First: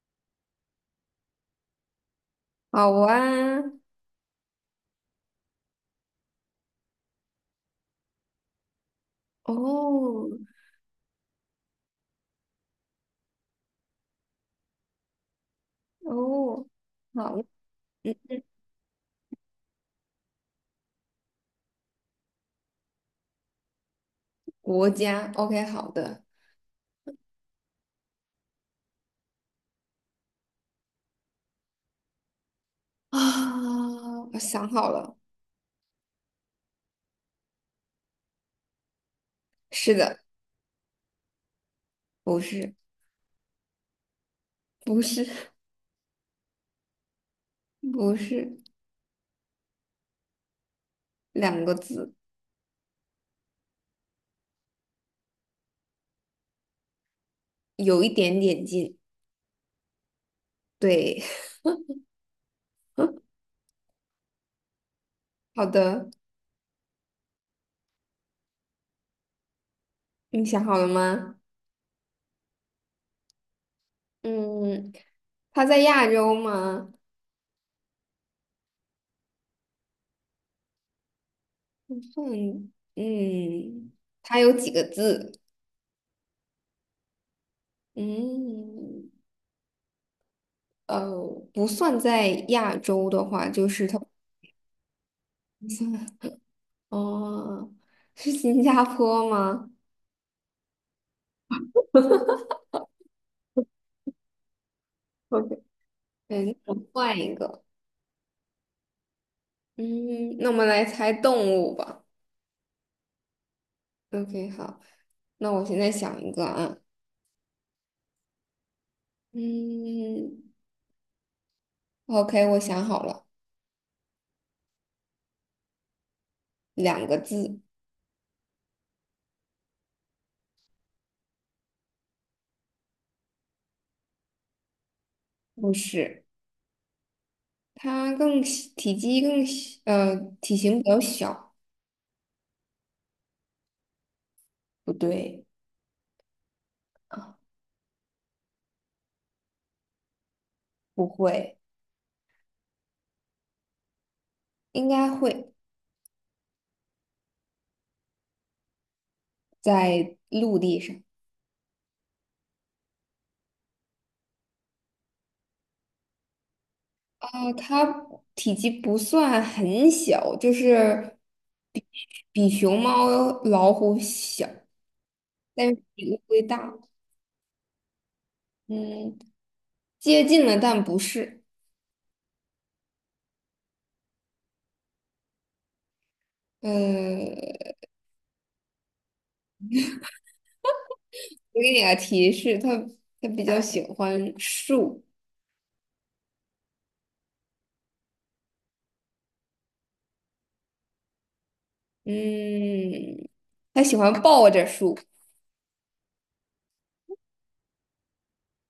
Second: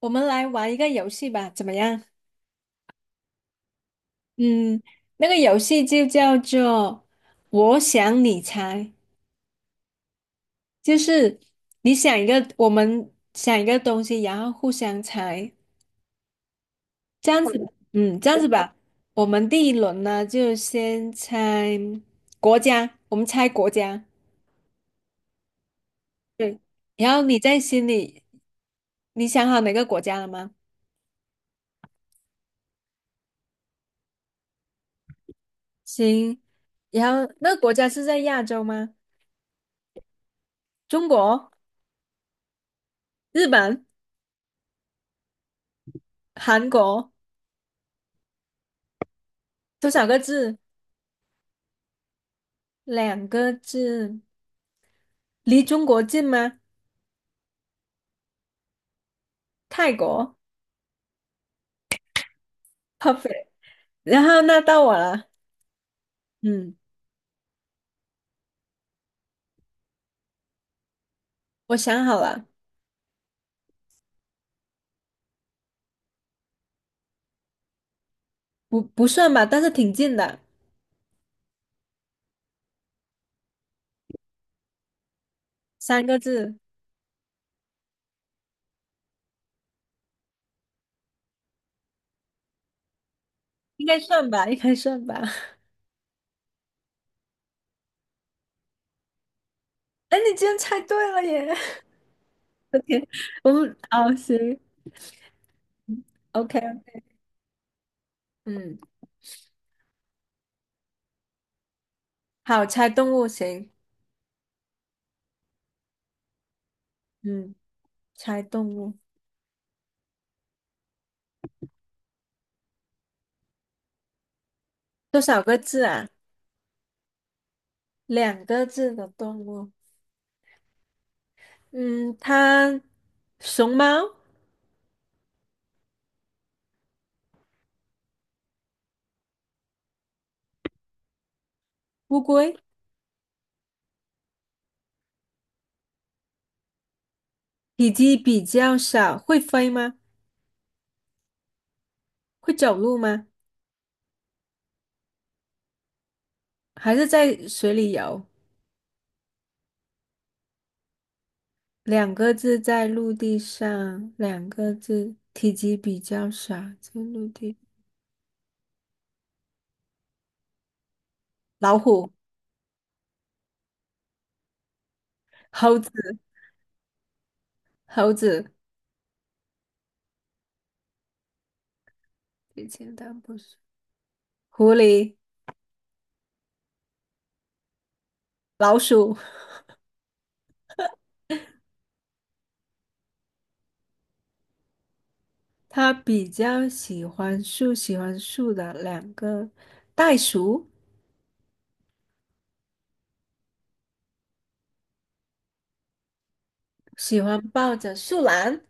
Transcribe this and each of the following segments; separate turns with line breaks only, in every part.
我们来玩一个游戏吧，怎么样？
好啊，
嗯，那个游戏就叫做“我想你猜”，
哦
就是你想一个，我们想一个东西，然后互相猜，
哦，
这
好，
样子吧
嗯，
嗯，这样子吧。我们第一轮呢，就先猜国家，我们猜国家。
国家，OK，好的
对，然后你在心里，你想好哪个国家了吗？
啊，我想好了，
行，然后那个国家是在亚洲吗？
是的，
中国、
不是，
日本、
不是，
韩国，
不是，
多少个字？
两个字，
两个字，离中国近吗？
有一点点近，
泰国
对，
，perfect。然后那到我了。
好的，
嗯，
你想好了吗？
我想好了。
嗯，他在亚洲吗？
不算吧，但是挺近的。
不算，嗯，他有几个字？
三个字。
嗯，呃，不算在亚洲的话，就是
应
他
该算吧，应该算吧。
不算。哦，是新加坡吗
哎，你竟然猜对了耶！我的天，我们哦行
？OK，对，那
，OK。
我换一个。
嗯，
嗯，那我们来猜动物吧。
好，猜动物行。
OK，好，那我现在想一个啊。
嗯，猜动物，
嗯，OK，我想好了，
多少个字啊？
两个字，
两个字的动物。嗯，它熊猫、
不是，它更小体积更小，体型比较小，
乌龟，
不对啊，
体积比较小，会飞吗？
不会，
会走路吗？
应该会
还是在水里游？
在陆地上
两个字在陆地上，两个字体积比较小，在陆
啊，
地。
它体积不算很小，就是。
老虎、
比熊猫、老虎小，但
猴
是
子、
比乌龟大。
猴子，
嗯，接近了，但不是。
以前但不是狐狸、
嗯，
老鼠。
我给你个提示，它比较喜欢树。
它比较喜欢树，喜欢树的两个，袋鼠，
嗯，它喜欢抱着树。
喜欢抱着树懒。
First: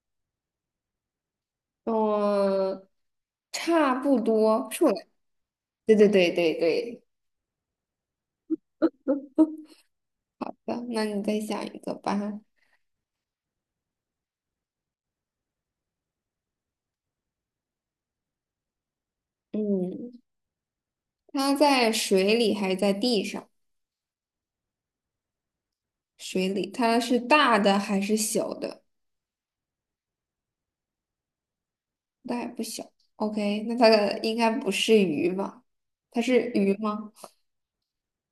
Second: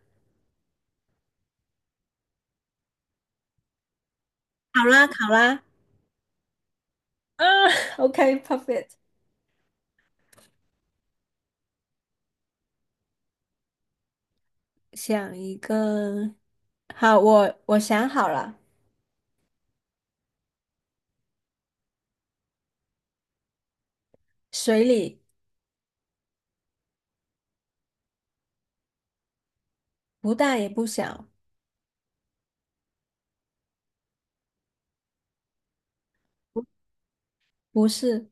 嗯，差不多，
好
树懒。
啦，好啦，
对对对对对。
啊OK，perfect。
好的那你再想一个吧。
想一个，好，我想好了。
嗯，它在水里还是在地上？
水里。
水里，它是大的还是小的？
不大也不小。
那也不小。OK，那它的应该不是鱼吧？它是鱼吗？
不是，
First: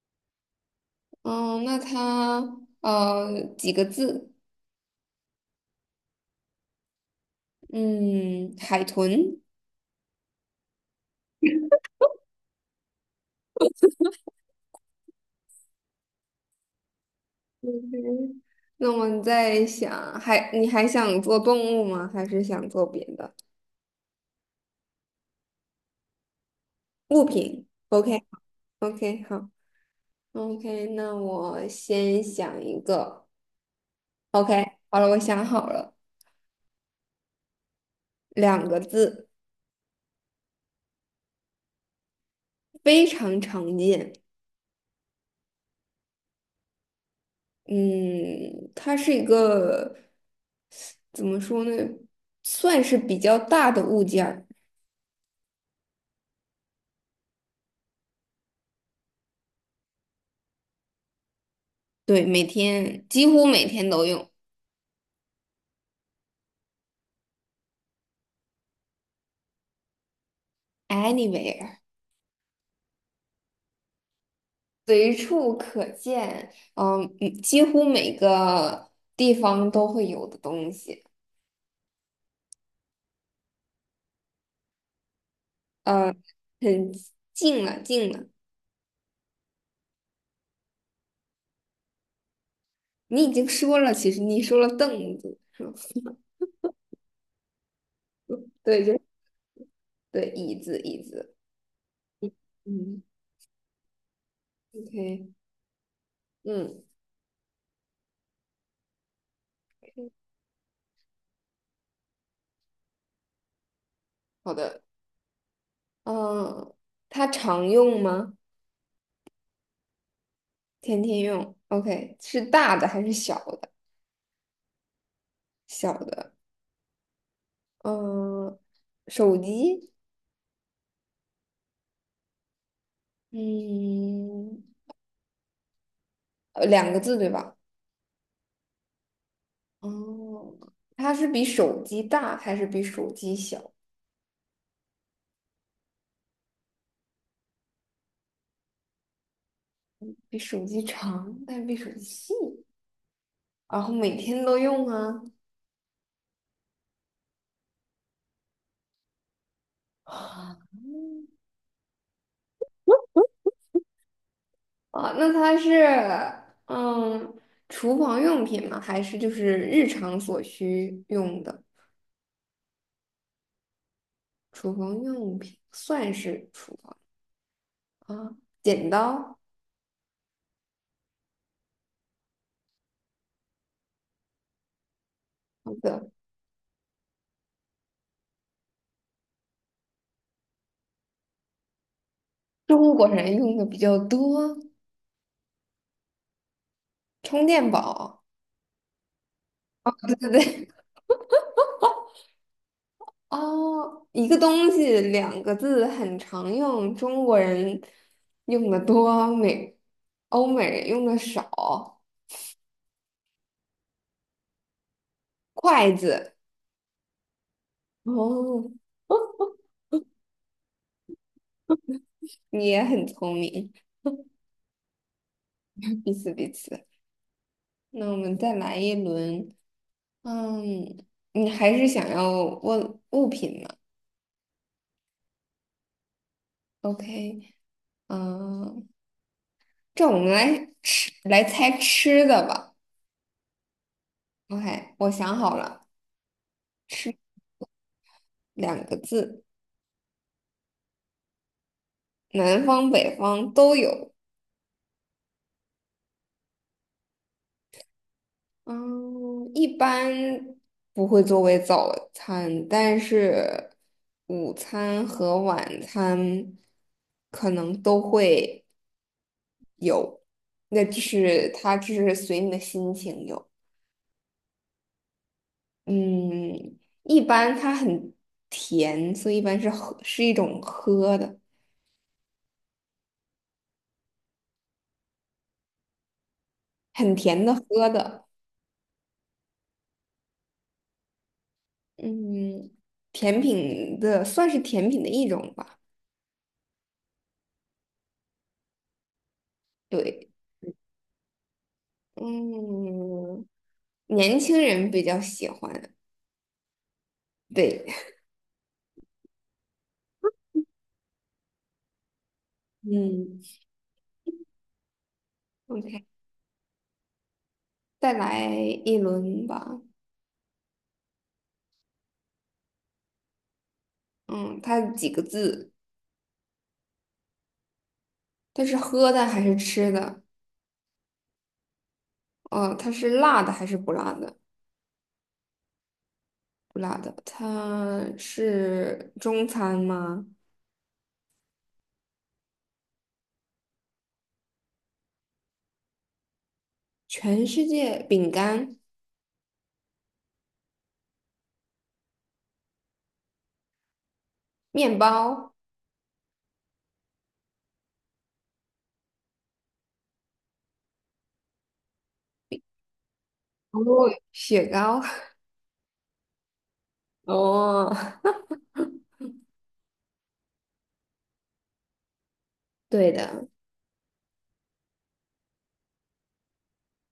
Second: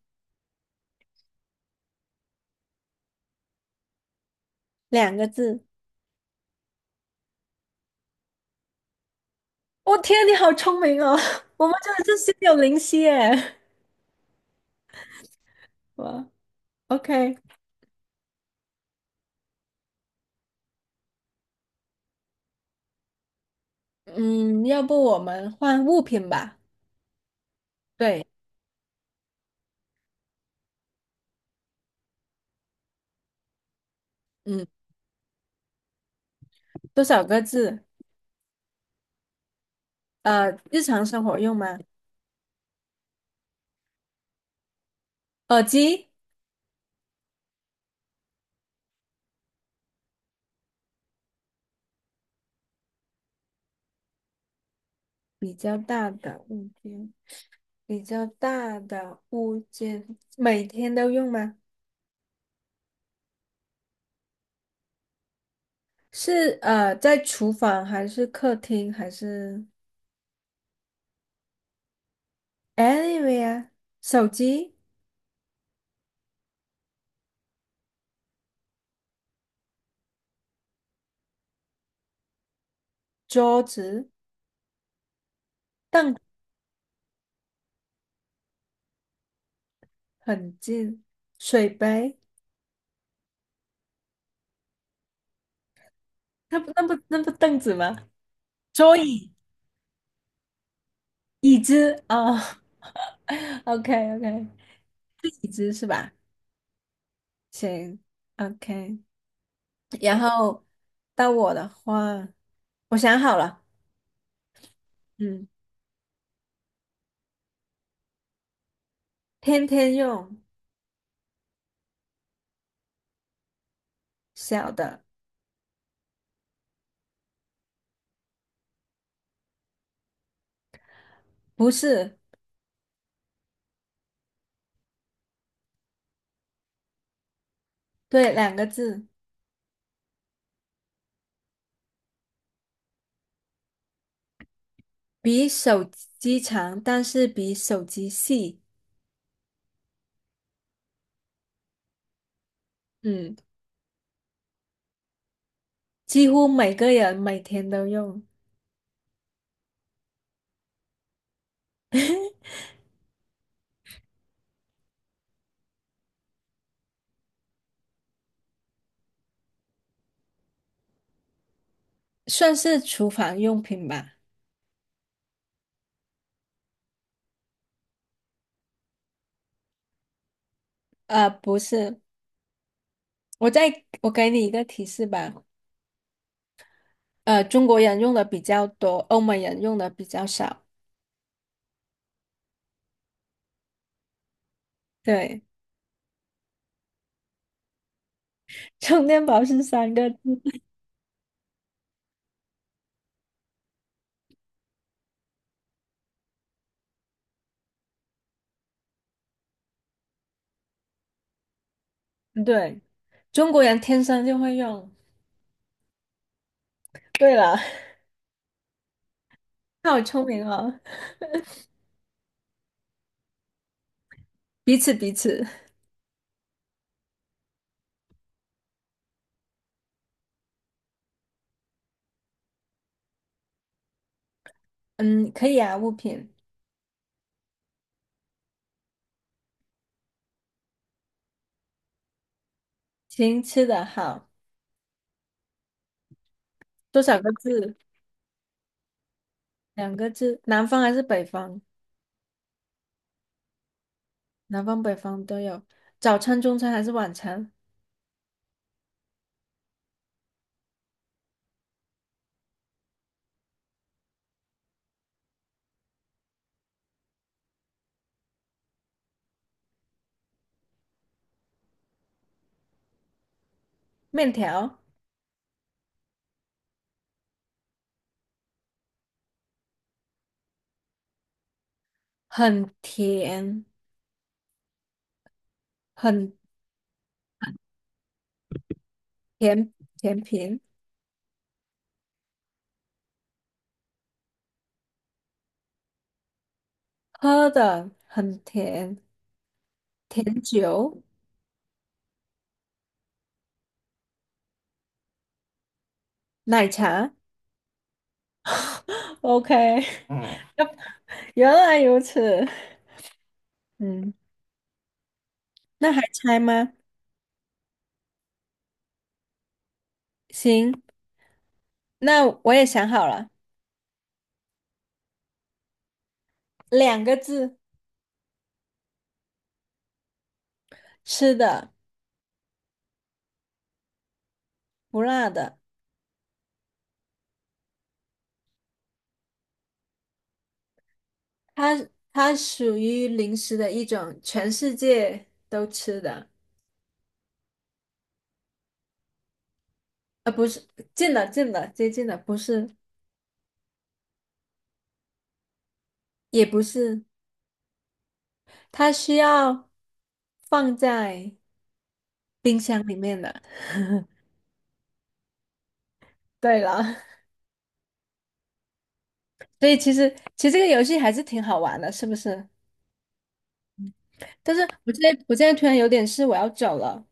嗯，那它几个字？
两个字。
嗯，海豚。
我、天，你好聪明哦！我们真的是心有灵犀耶。哇，OK。
嗯，那我们在想，还你还想做动物吗？还是想做别的
嗯，要不我们换物品吧？
物品？OK
对。
OK 好 OK，那我先想一个。
嗯，
OK，好了，我想好了，
多少个字？
两个字，
呃，日常生活用吗？
非常常见。
耳机。
嗯，它是一个怎么说呢，算是比较大的物件儿，
比较大的物件，比较大的物件，每天都用吗？
对，每天几乎每天都用
是呃，在厨房还是客厅还是
，anywhere，
ANYWHERE, 手机、
随处可见，嗯，嗯几乎每个地方都会有的东西，
桌子、
嗯，
凳
很近了，近了，
很近，水杯，
你已经说了，其实你说了凳子，是吧
那不那不那不凳子吗？
对，就
桌
是
椅、
对，椅子，椅子，
椅子哦 o k
嗯
OK。
，OK，
是椅子是吧？
嗯，
行，OK。然后到我的话，我想好了。
好的，
嗯，
嗯，它常用吗？
天天用，
天天用，OK，是大的还是小的？
小的，
小的，嗯、手机，
不是，
嗯，两个字对吧？
对，两个字，
哦，它是比手机大还是比手机小？
比手机长，但是比手机细。
比手机长，但是比手机细，
嗯，
然后每天都用啊。
几乎每个人每天都用。
啊，那它是嗯，厨房用品吗？还是就是日常所需用的
算是厨房用品吧。
厨房用品？算是厨房啊，剪刀。
呃，不是，我再，我给你一个提示吧，
好的。
呃，中国人用的比较多，欧美人用的比较少。
中国人用的比较多，
对，
充电宝。
充电宝是三个
对
字。
对对，哦，一个东西两个字很常用，中国人用的多，美欧美人用的少。
嗯对，中国人天生就会用。
筷子，
对了，
哦，
好聪明哦，
你也很聪明，
彼此彼此。
彼此彼此。那我们再来一轮，嗯，你还是想要问物品吗
嗯，可以啊，物品。
？OK，嗯，这我们来吃来猜吃的吧。
行，吃的好，
OK，我想好了。
多
吃
少个字？
两个字，
两个字。南方还是北方？
南方北方都有。
南方北方都有。早餐、中餐还是晚餐？
嗯，一般不会作为早餐，但是午餐和晚餐可能都会有。那就是它，就是随你的心情有。
面条，
嗯，一般它很甜，所以一般是喝，是一种喝的，
很甜，很
很甜的喝的。
甜甜品。
嗯，甜品的算是甜品的一种吧。
喝的很甜，
对，
甜酒、
嗯，年轻人比较喜欢。
奶茶。
对
OK,嗯，原来如此。
嗯，
嗯，那还
，OK，
猜吗？
再来一轮吧。
行，那我也想好了。
嗯，它几个字？
两个字，
它是喝的还是吃的？
吃的，
哦，它是辣的还是不辣的？
不辣的。
不辣的。它是中餐吗？
它它属于零食的一种，全世界都吃的。
全世界饼干、
呃，不是，近了，近了，接近了，不是，
面包、
也不是，它需要放在冰箱里面的。
哦，雪糕。
对了，
哦，
所以其实这个游戏还是挺好玩的，是不是？
对的。
但是我现在突然有点事，我要走了。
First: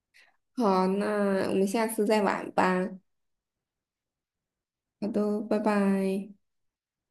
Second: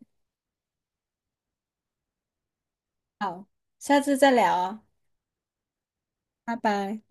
好，那我们下次再玩吧。
好，下次再聊啊，
好的，拜拜。
拜拜。